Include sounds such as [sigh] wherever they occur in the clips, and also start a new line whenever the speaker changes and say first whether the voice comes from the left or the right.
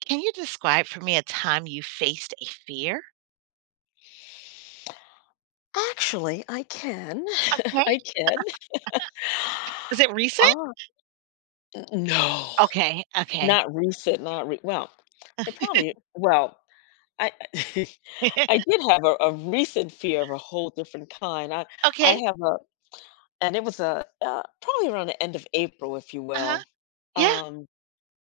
right: Can you describe for me a time you faced a fear?
left: Actually, I can. [laughs]
right: Okay.
left: I can.
right: Is it recent?
left: Ah, n no,
right: Okay, okay.
left: not recent, not re well, it probably well, I [laughs] I
right: [laughs]
left: did have a recent fear of a whole different kind. I
right: Okay,
left: have a and it was a, probably around the end of April, if you
right: uh-huh,
left: will.
right: yeah,
left: Um,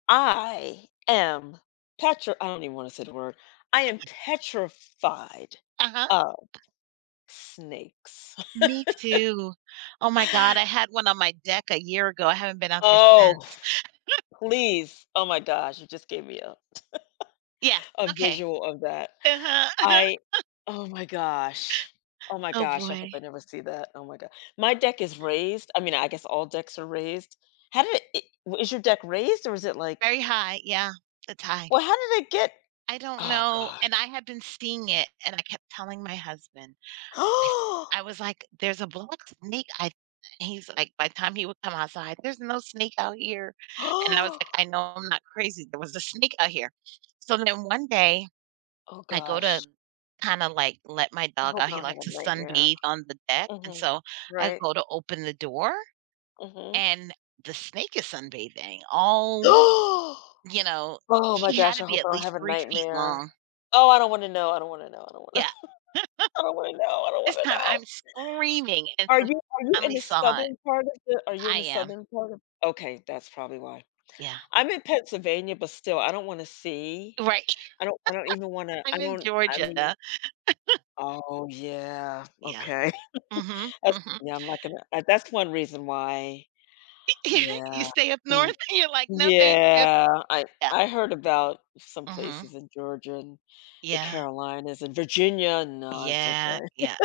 left: I am petr I don't even wanna say the word. I am petrified
right: uh-huh.
left: of snakes. [laughs]
right: Me too. Oh my god, I had one on my deck a year ago, I haven't been out there
left: Oh.
right: since.
left: Please. Oh my gosh, you just gave me
right: Yeah,
left: a
right: okay.
left: visual of that.
right: Uh-huh, uh-huh.
left: I oh my gosh. Oh my
right: Oh
left: gosh, I hope
right: boy.
left: I never see that. Oh my god. My deck is raised. I mean, I guess all decks are raised. How did it I is your deck raised or is it like
right: Very high, yeah, it's high.
left: well, how did it get?
right: I don't
left: Oh
right: know,
left: gosh.
right: and I had been seeing it, and I kept telling my husband, I I was
left: [gasps]
right: like, "There's a black snake," I he's like, by the time he would come outside, "There's no snake out here," and I was
left: Oh,
right: like, "I
left: oh.
right: know I'm not crazy, there was a snake out here." So then one day, I go to,
left: Gosh.
right: kinda, like, let my
left: I
right: dog
left: hope
right: out,
left: I
right: he
left: don't
right: likes
left: have a
right: to
left: nightmare.
right: sunbathe on the deck, and
left: Mhm.
right: so I
left: Right?
right: go to open the door,
left: Mhm. [gasps]
right: and the snake is sunbathing all,
left: Oh.
right: you know,
left: Oh my
right: he had
left: gosh,
right: to
left: I
right: be
left: hope
right: at
left: I don't
right: least
left: have a
right: 3 feet
left: nightmare.
right: long.
left: Oh, I don't wanna know, I don't wanna know, I don't wanna,
right: Yeah,
left: I don't wanna know, I don't
right: this
left: wanna
right: time
left: know.
right: I'm screaming, and
left: Are
right: so he
left: you are you in
right: finally
left: the
right: saw it.
left: southern part of the are you in
right: I
left: the
right: am,
left: southern part of? Okay, that's probably why.
right: yeah,
left: I'm in Pennsylvania, but still, I don't wanna see.
right: right.
left: I don't even wanna I
right: I'm in
left: don't I mean.
right: Georgia.
left: Oh, yeah,
right: Yeah.
left: okay. [laughs]
right: Mhm,
left: That's
right: mhm.
left: yeah, I'm not gonna that's one reason why.
right: [laughs] You
left: Yeah.
right: stay up
left: Mm,
right: north? [laughs] You're like, "No, thank you."
left: yeah,
right: Yeah.
left: I heard about some
right: Mhm.
left: places in Georgia and the
right: Yeah.
left: Carolinas and Virginia. No, it's
right: Yeah,
left: okay.
right: yeah.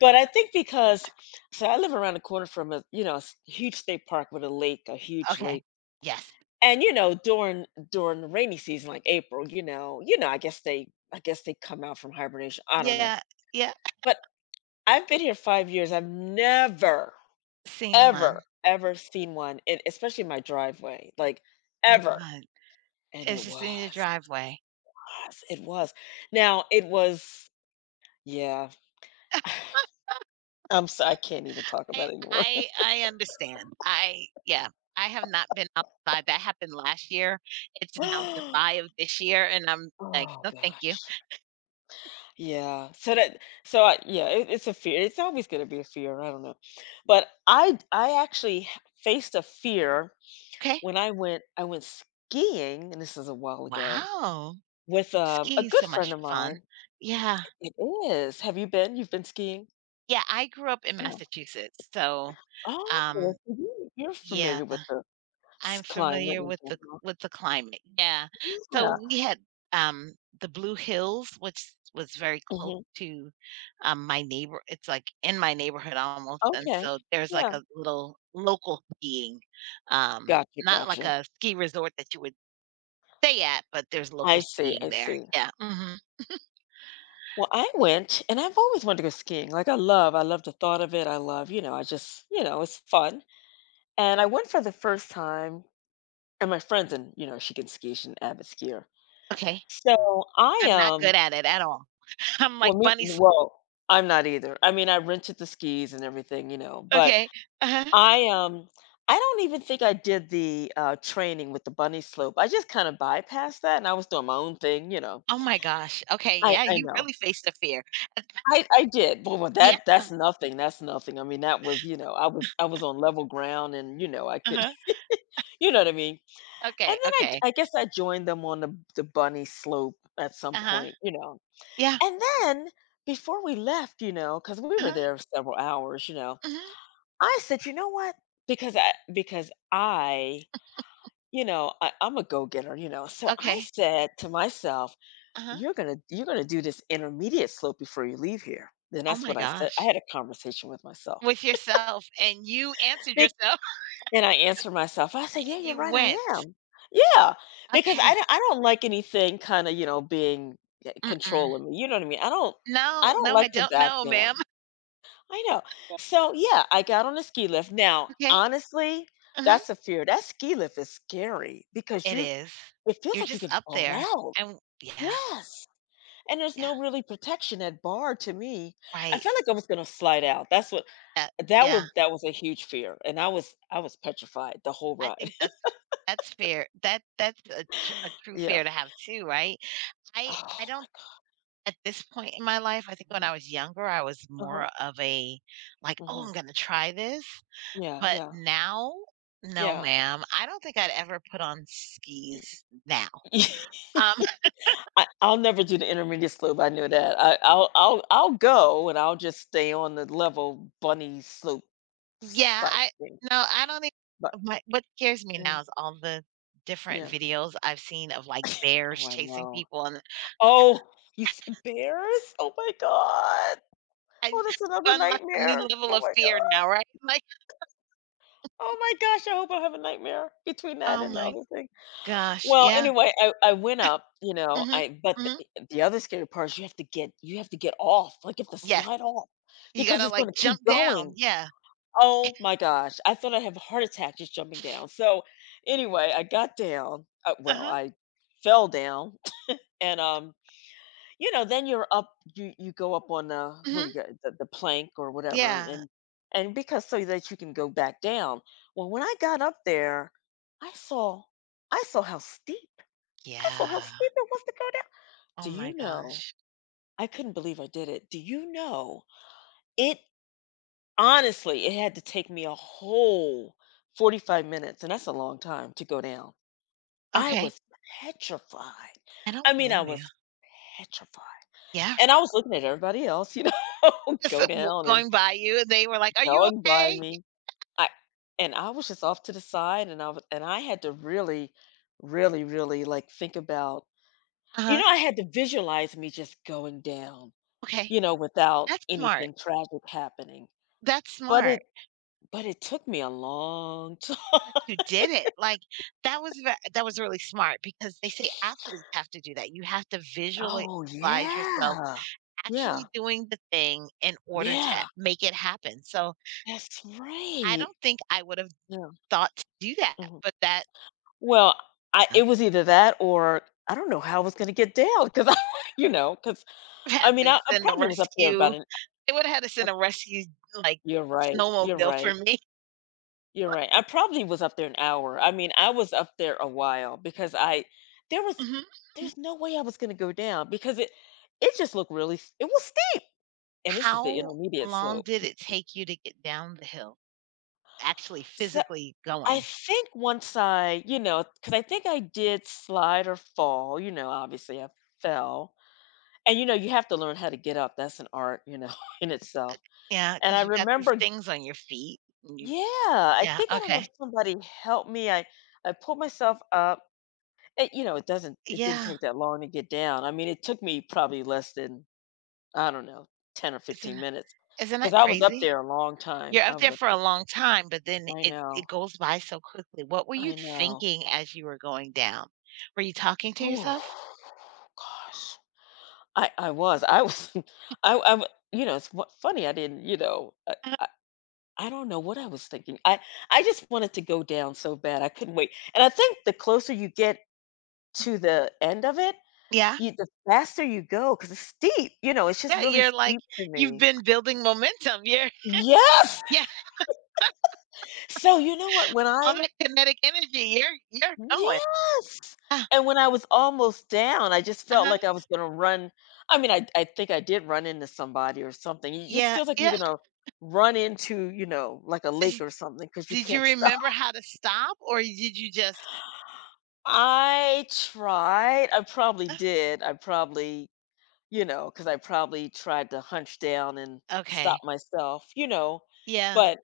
left: But I think because so I live around the corner from a you know a huge state park with a lake, a huge
right: Okay.
left: lake,
right: Yes.
left: and you know during the rainy season like April, you know I guess they come out from hibernation. I don't know,
right: Yeah, yeah.
left: but I've been here 5 years. I've never
right: Seen one.
left: ever ever seen one, in, especially in my driveway, like
right: With
left: ever.
right: God.
left: And
right: It's
left: it
right: just in the driveway.
left: was, it was. Now it was, yeah. [sighs] I'm so I can't even talk
right: I
left: about it anymore.
right: I understand. I Yeah. I have not been outside. That happened last year. It's
left: [gasps]
right: now
left: Oh
right: July of this year, and I'm like, "No,
left: god.
right: thank you."
left: Yeah. So that so I, yeah, it, it's a fear. It's always going to be a fear. I don't know. But I actually faced a fear
right: Okay.
left: when I went skiing, and this is a while ago
right: Wow.
left: with a
right: Skiing's
left: good
right: so
left: friend
right: much
left: of
right: fun.
left: mine.
right: Yeah.
left: It is. Have you been? You've been skiing?
right: Yeah, I grew up in
left: Yeah.
right: Massachusetts, so,
left: Oh, well,
right: um,
left: so you- you're
right: yeah,
left: familiar with the
right: I'm
left: climate
right: familiar
left: and
right: with the
left: general.
right: with the climate, yeah. So,
left: Yeah.
right: we had, um, the Blue Hills, which was very close
left: Hmm.
right: to, my neighbor it's, like, in my neighborhood almost, and
left: Okay.
right: so there's, like,
left: Yeah.
right: a little local skiing, um,
left: Gotcha,
right: not like
left: gotcha.
right: a ski resort that you would stay at, but there's
left: I
right: local
left: see,
right: skiing
left: I
right: there,
left: see.
right: yeah, mhm,
left: Well, I went, and I've always wanted to go skiing. Like I love the thought of it. I love, you know, I just, you know, it's fun. And I went for the first time, and my friends and, you know, she can ski, she's an avid skier.
right: okay.
left: So I
right: I'm not good at it at all. [laughs] I'm
left: well
right: like
left: me
right: bunny sl—
left: well, I'm not either. I mean, I rented the skis and everything, you know, but
right: okay. [laughs]
left: I um I don't even think I did the training with the bunny slope. I just kind of bypassed that and I was doing my own thing, you know.
right: Oh my gosh. Okay, yeah,
left: I
right: you
left: know.
right: really faced a fear. Uh,
left: I did. But well,
right: yeah,
left: that's nothing, that's nothing. I mean, that was, you know, I was on level ground and, you know, I could
right: uh-huh.
left: [laughs] you know what I mean? And then
right: Okay, okay.
left: I guess I joined them on the bunny slope at some
right: Uh-huh.
left: point, you know.
right: Yeah.
left: And then before we left, you know, because we were
right: Uh-huh.
left: there several hours, you know,
right: Mhm.
left: I said, you know what? Because I, you know, I, I'm a go-getter, you know. So I
right: Okay.
left: said to myself,
right: Uh-huh.
left: you're gonna do this intermediate slope before you leave here. Then
right: Oh
left: that's
right: my
left: what I said. I
right: gosh.
left: had a conversation with myself.
right: With yourself, and you answered
left: Be-
right: yourself, [laughs]
left: And I answered myself. I said, yeah,
right: and
left: you're
right: you
left: right, I
right: went.
left: am. Yeah, because
right: Okay.
left: I don't like anything kind of, you know, being
right: Mm-mm.
left: controlling me. You know what I mean? I
right: No,
left: don't
right: no, I
left: like to
right: don't
left: back
right: know, ma'am.
left: down. I know.
right: [laughs]
left: So yeah, I got on the ski lift. Now,
right: Okay.
left: honestly,
right: Uh huh.
left: that's a fear. That ski lift is scary because
right: It
left: you
right: is.
left: it feels
right: You're
left: like you
right: just
left: could
right: up
left: fall
right: there,
left: out.
right: and yeah,
left: Yes. And there's
right: yeah,
left: no really protection at bar to me. I
right: right.
left: felt like I was gonna slide out. That's what
right: That yeah,
left: that was a huge fear, and I was petrified the whole
right: I
left: ride.
right: think that's
left: [laughs]
right: that's fair. That's a tr a true
left: Yeah.
right: fear to have too, right? I
left: Oh my
right: don't. At this point in my life, I think when I
left: god.
right: was younger, I was
left: Uh-huh.
right: more of a, like, "Oh, I'm
left: Mhm.
right: gonna try this,"
left: Yeah,
right: but
left: yeah.
right: now, no,
left: Yeah.
right: ma'am. I don't think I'd ever put on skis now.
left: [laughs]
right: Um, [laughs]
left: I, I'll never do the intermediate slope. I knew that. I'll go and I'll just stay on the level bunny slope
right: yeah,
left: type
right: I
left: thing.
right: no, I don't think
left: But
right: my, what scares me
left: mm,
right: now is all the different
left: yeah.
right: videos I've seen of, like, bears
left: Oh, I
right: chasing
left: know.
right: people, and
left: Oh, you said bears? Oh my god.
right: I
left: Oh, that's another
right: unlocked a new
left: nightmare.
right: level
left: Oh
right: of
left: my
right: fear
left: god.
right: now, right? Like,
left: Oh my gosh, I hope I have a nightmare between that
right: oh
left: and the
right: my
left: other thing.
right: gosh,
left: Well,
right: yeah,
left: anyway, I went up, you know,
right: mhm,
left: I but
right: mhm.
left: the other scary part is you have to get off. Like you have to
right: Yes,
left: slide off
right: you
left: because
right: gotta,
left: it's gonna
right: like,
left: keep
right: jump down,
left: going.
right: yeah,
left: Oh my gosh. I thought I'd have a heart attack just jumping down. So anyway, I got down. Well,
right: uh-huh,
left: I fell down [laughs] and you know, then you're up, you go up on the what
right: mhm.
left: do you got the plank or whatever,
right: Yeah.
left: and because so that you can go back down. Well, when I got up there, I saw I saw how steep I saw how
right: Yeah.
left: steep it was to go down.
right: Oh
left: Do
right: my
left: you know?
right: gosh.
left: I couldn't believe I did it. Do you know? It honestly, it had to take me a whole 45 minutes, and that's a long time to go down. I
right: Okay.
left: was petrified.
right: I
left: I
right: don't
left: mean, I
right: blame you.
left: was petrified.
right: Yeah.
left: And I was looking at everybody else, you know,
right: [laughs]
left: [laughs]
right: Just
left: go
right: w
left: down and
right: going by you, and they were like, "Are you
left: going by
right: okay?"
left: me. I and I was just off to the side, and I was and I had to really, really, really like think about, you
right: Uh-huh.
left: know, I had to visualize me just going down,
right: Okay.
left: you know, without
right: That's smart.
left: anything tragic happening.
right: That's
left: But it
right: smart
left: but it took me a long time. [laughs]
right: that you did it. Like, that was ve that was really smart because they say athletes have to do that. You have to visualize
left: Oh
right: yourself
left: yeah. Yeah.
right: actually doing the thing in order to
left: Yeah.
right: make it happen. So,
left: That's
right: I
left: right.
right: don't think I would have
left: Yeah.
right: thought to do that,
left: Mhm.
right: but that—
left: Well, I it was either that or I don't know how I was gonna get down 'cause I [laughs] you know, because
right: [laughs]
left: I
right: Had
left: mean,
right: to
left: I
right: send a
left: probably was up there about
right: rescue.
left: an
right: They would have had to
left: hou
right: send a rescue, like,
left: you're right, you're
right: snowmobile for
left: right,
right: me.
left: you're right. I probably was up there an hour. I mean, I was up there a while because I there was
right: Mhm, mhm.
left: there's no way I was gonna go down because it just looked really s it was steep, and this is the
right: How
left: intermediate
right: long
left: slope.
right: did it take you to get down the hill? Actually
left: So,
right: physically
left: I
right: going?
left: think once I you know, because I think I did slide or fall, you know, obviously I fell. And, you know, you have to learn how to get up, that's an art, you know, [laughs] in itself.
right: Yeah,
left: And I
right: because you got these
left: remember
right: things on your feet and you
left: yeah,
right: yeah,
left: I don't know if
right: okay.
left: somebody helped me, I pulled myself up, and, you know, it didn't
right: Yeah,
left: take that long to get down, I mean, it took me probably less than, I don't know, 10 or
right: isn't
left: 15
right: is
left: minutes,
right: isn't
left: because
right: that
left: I was up
right: crazy?
left: there a long time,
right: You're
left: I
right: up there
left: was up
right: for a
left: there
right: long time, but then
left: I
right: it
left: know,
right: goes by so quickly. What were
left: I
right: you
left: know.
right: thinking as you were going down? Were you talking to
left: Oh
right: yourself?
left: gosh. I was [laughs] I w you know, it's fu funny I didn't, you know,
right: Uh,
left: I don't know what I was thinking. I just wanted to go down so bad. I couldn't wait. And I think the closer you get to the end of it,
right: yeah?
left: you the faster you go because it's steep. You know, it's just
right: Yeah,
left: really
right: you're like
left: steep to
right: you've
left: me.
right: been building momentum. You're—
left: Yes.
right: [laughs] yeah,
left: So you know what? When I
right: all that kinetic energy. You're going.
left: yes,
right: Uh,
left: and when I was almost down, I just felt
right: huh.
left: like I was going to run. I mean, I think I did run into somebody or something. It just
right: Yeah,
left: feels like
right: yeah.
left: you're going to run into you know like a lake
right: Is-
left: or something because you
right: Did you
left: can't stop.
right: remember how to stop or did you just—
left: I tried. I probably
right: [gasps] "Uh,
left: did. I probably, you know, because I probably tried to hunch down and
right: okay.
left: stop myself, you know.
right: Yeah.
left: But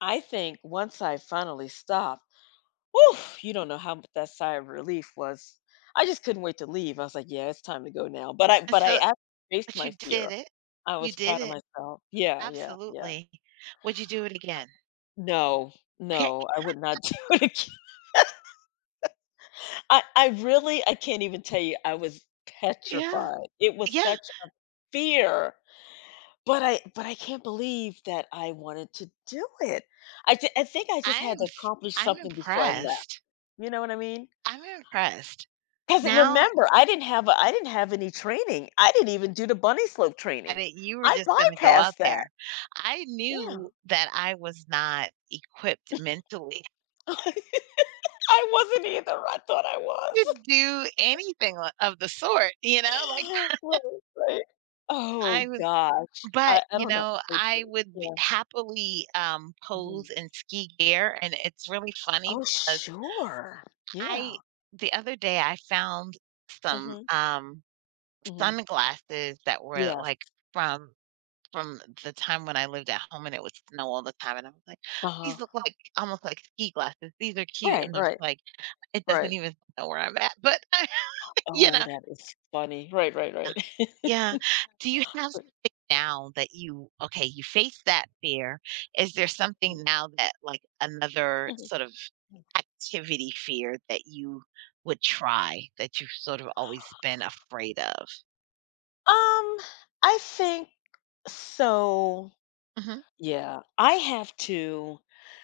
left: I think once I finally stopped, oof, you don't know how much that sigh of relief was. I just couldn't wait to leave. I was like, yeah, it's time to go now.
right: And
left: But I
right: so
left: actually faced
right: But you
left: my
right: did
left: fear.
right: it.
left: I
right: You
left: was
right: did
left: proud of
right: it.
left: myself. Yeah, yeah, yeah.
right: Absolutely. Would you do it again?
left: No,
right: Okay.
left: no, I would not [laughs] do it again. I really, I can't even tell you. I was
right: Yeah.
left: petrified. It was
right: Yeah.
left: such fear. But I can't believe that I wanted to do it. I think I just had to
right: I'm
left: accomplish
right: I'm
left: something before I left.
right: impressed.
left: You know what I mean?
right: I'm impressed.
left: Because
right: Now
left: remember, I didn't have any training. I didn't even do the bunny slope training.
right: decided you were
left: I
right: just gonna go out
left: bypassed that.
right: there. I
left: Yeah,
right: knew that I was not equipped mentally
left: [laughs] I wasn't either. I thought I was.
right: to do anything o of the sort,
left: [gasps]
right: like,
left: [laughs] right, right.
right: I
left: Oh
right: would
left: gosh,
right: but,
left: I
right: you
left: don't know
right: know,
left: how they do
right: I
left: it.
right: would b
left: Yeah.
right: happily,
left: Mhm.
right: pose in ski gear, and it's really funny
left: Oh
right: because
left: sure. Yeah.
right: I the other day, I found some,
left: Hmm. Hmm.
right: sunglasses that were,
left: Yes.
right: like, from From the time when I lived at home and it would snow all the time, and I was like,
left: Uh huh.
right: "These look like almost like ski glasses. These are cute."
left: Right,
right: And I was
left: right,
right: like, "It
left: right.
right: doesn't even know where I'm at." But, [laughs] you
left: Oh,
right: know
left: that is funny. Right, right, right.
right: yeah. Do you have
left: [laughs]
right: something now that you okay, you face that fear. Is there something now that, like, another
left: Mhm.
right: sort of activity fear that you would try that you've sort of always been afraid of?
left: Um, I think so.
right: Mhm.
left: Yeah, I have to.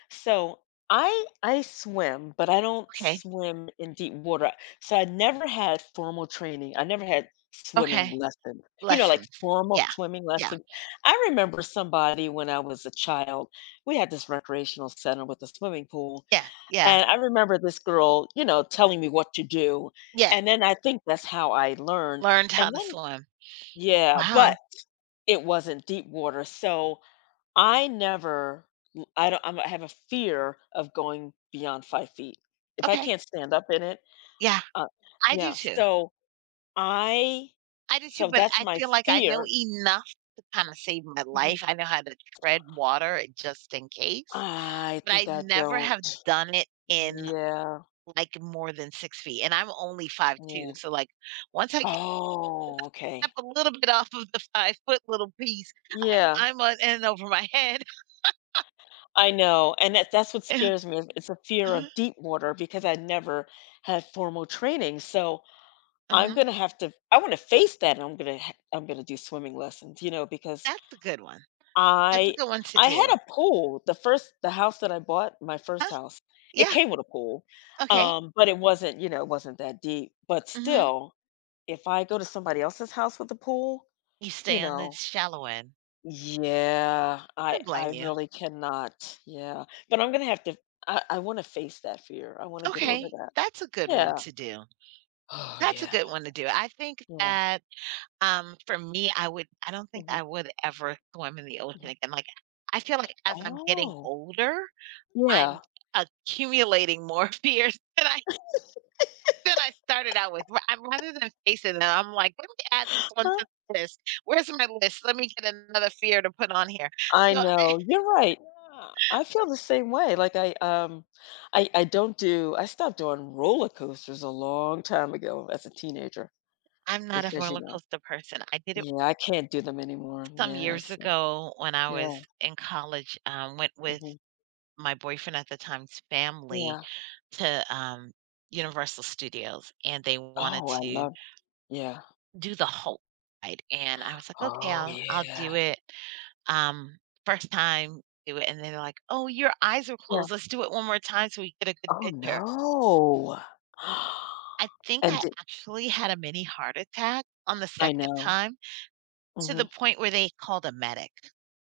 left: So I swim, but I don't
right: Okay.
left: swim in deep water. So I never had formal training. I never had swimming
right: Okay.
left: lessons. You know, like
right: Lessons.
left: formal
right: Yeah.
left: swimming
right: Yeah.
left: lessons. I remember somebody when I was a child. We had this recreational center with a swimming pool,
right: Yeah. Yeah. Yeah.
left: and I remember this girl, you know, telling me what to do,
right: Yes.
left: and then I think that's how I learned,
right: Learned how
left: and
right: to
left: then
right: swim.
left: yeah,
right: Wow,
left: but it wasn't deep water, so I never l I don't I'm I have a fear of going beyond 5 feet. If I
right: okay.
left: can't stand up in it,
right: Yeah,
left: uh
right: I do
left: yeah,
right: too.
left: so I
right: I do too,
left: so
right: but
left: that's
right: I
left: my
right: feel like I know
left: fear.
right: enough to kinda save my
left: Mhm.
right: life. I know how to tread water just in case,
left: I
right: but
left: think
right: I
left: I
right: never have
left: don't.
right: done it in,
left: Yeah,
right: like, more than 6 feet, and I'm only 5'2".
left: yeah.
right: So, like, once I get
left: Oh, okay.
right: step a little bit off of the 5-foot little piece, I'm
left: Yeah.
right: I'm on and over my head. [laughs]
left: I know, and that that's what
right: Yeah,
left: scares me. Is it's a fear
right: uh-huh,
left: of deep water because I never had formal training. So I'm
right: mhm.
left: gonna have to. I want to face that, and I'm gonna. I'm gonna do swimming lessons, you know, because
right: That's a good one. That's a
left: I
right: good one to
left: I had
right: do.
left: a pool. The house that I bought, my first
right: Huh?
left: house, it
right: Yeah,
left: came with a pool,
right: okay.
left: but it wasn't. You know, it wasn't that deep. But
right: Mhm.
left: still, if I go to somebody else's house with a pool,
right: You
left: you
right: stay on the
left: know,
right: shallow end.
left: yeah,
right: Don't
left: I
right: blame you.
left: really cannot. Yeah. But I'm gonna have to, I wanna face that fear. I wanna get over
right: Okay,
left: that.
right: that's a good one
left: Yeah.
right: to do.
left: Oh
right: That's a
left: yeah.
right: good one to do. I think
left: Yeah.
right: that, for me, I would. I don't think
left: Hmm.
right: I would ever swim in the ocean
left: Hmm.
right: again. Like, I feel like as I'm getting
left: Oh,
right: older, I'm
left: yeah.
right: accumulating more [laughs] fears than I started out with. I'm, rather than facing them, I'm like, let me add this one
left: Huh?
right: to the list. Where's my list? Let me get another fear to put on here.
left: I
right: So, I,
left: know. You're right. I feel the same way. Like I don't do I stopped doing roller coasters a long time ago as a teenager
right: I'm not a
left: because you
right: roller
left: know,
right: coaster person. I did it
left: yeah, I can't do them anymore.
right: some
left: Yeah.
right: years
left: So,
right: ago when I was
left: yeah.
right: in college, went with
left: Hmm.
right: my boyfriend at the time's family
left: Yeah.
right: to, Universal Studios, and they wanted
left: Oh, I
right: to
left: love. Yeah.
right: do the Hulk ride, and I was like, "Okay,
left: Oh,
right: I'll
left: yeah.
right: do it." Um, first time, do it, and they're like, "Oh, your eyes are
left: Yeah.
right: closed. Let's do it one more time so we get a good
left: Oh,
right: picture."
left: no.
right: I
left: [gasps]
right: think
left: And
right: I
left: did
right: actually had a mini heart attack on the
left: I
right: second
left: know.
right: time to
left: Mhm.
right: the point where they called a medic.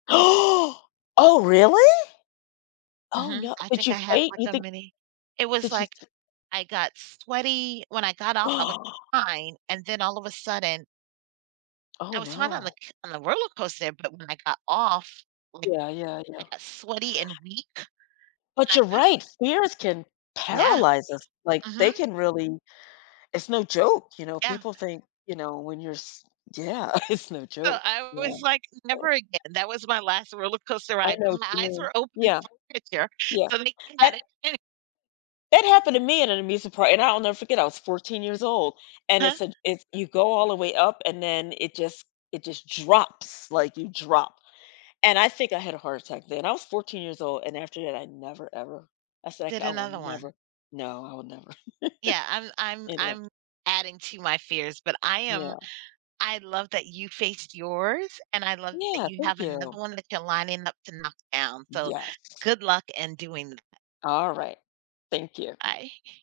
left: [gasps] Oh, really? Oh,
right: Mhm,
left: no.
right: I
left: Did
right: think
left: you
right: I had,
left: faint?
right: like,
left: You
right: a
left: think
right: mini it was
left: did you
right: like
left: f
right: I got sweaty. When I got off, I was
left: [gasps]
right: fine, and then all of a sudden,
left: Oh,
right: I was fine on the
left: no.
right: c on the roller coaster, but when I got off, like,
left: Yeah, yeah,
right: I
left: yeah.
right: got sweaty and weak, and
left: But
right: I
left: you're
right: could
left: right, fears can
right: yeah,
left: paralyze us. Like,
right: mhm,
left: they can really, it's no joke, you know,
right: yeah.
left: people think, you know, when you're s yeah, [laughs] it's no
right: So
left: joke.
right: I
left: Yeah,
right: was like,
left: so
right: "Never again." That was my last roller coaster
left: I
right: ride,
left: know
right: but
left: what you
right: my eyes
left: mean.
right: were open
left: Yeah,
right: for the picture,
left: yeah.
right: so they
left: That
right: got it.
left: That happened to me at an amusement park, and I'll never forget, I was 14 years old, and
right: [laughs] Huh?
left: it's a it's you go all the way up, and then it just drops, like, you drop, and I think I had a heart attack then. I was 14 years old, and after that, I never ever I said,
right: Did
left: I will
right: another one.
left: never, no, I will never." [laughs]
right: Yeah, I'm I'm
left: Anyway,
right: I'm adding to my fears, but
left: yeah.
right: I love that you faced yours, and I love that
left: Yeah,
right: you
left: thank
right: have another
left: you.
right: one that you're lining up to knock down, so
left: Yes.
right: good luck in doing
left: All right. Thank you.
right: that.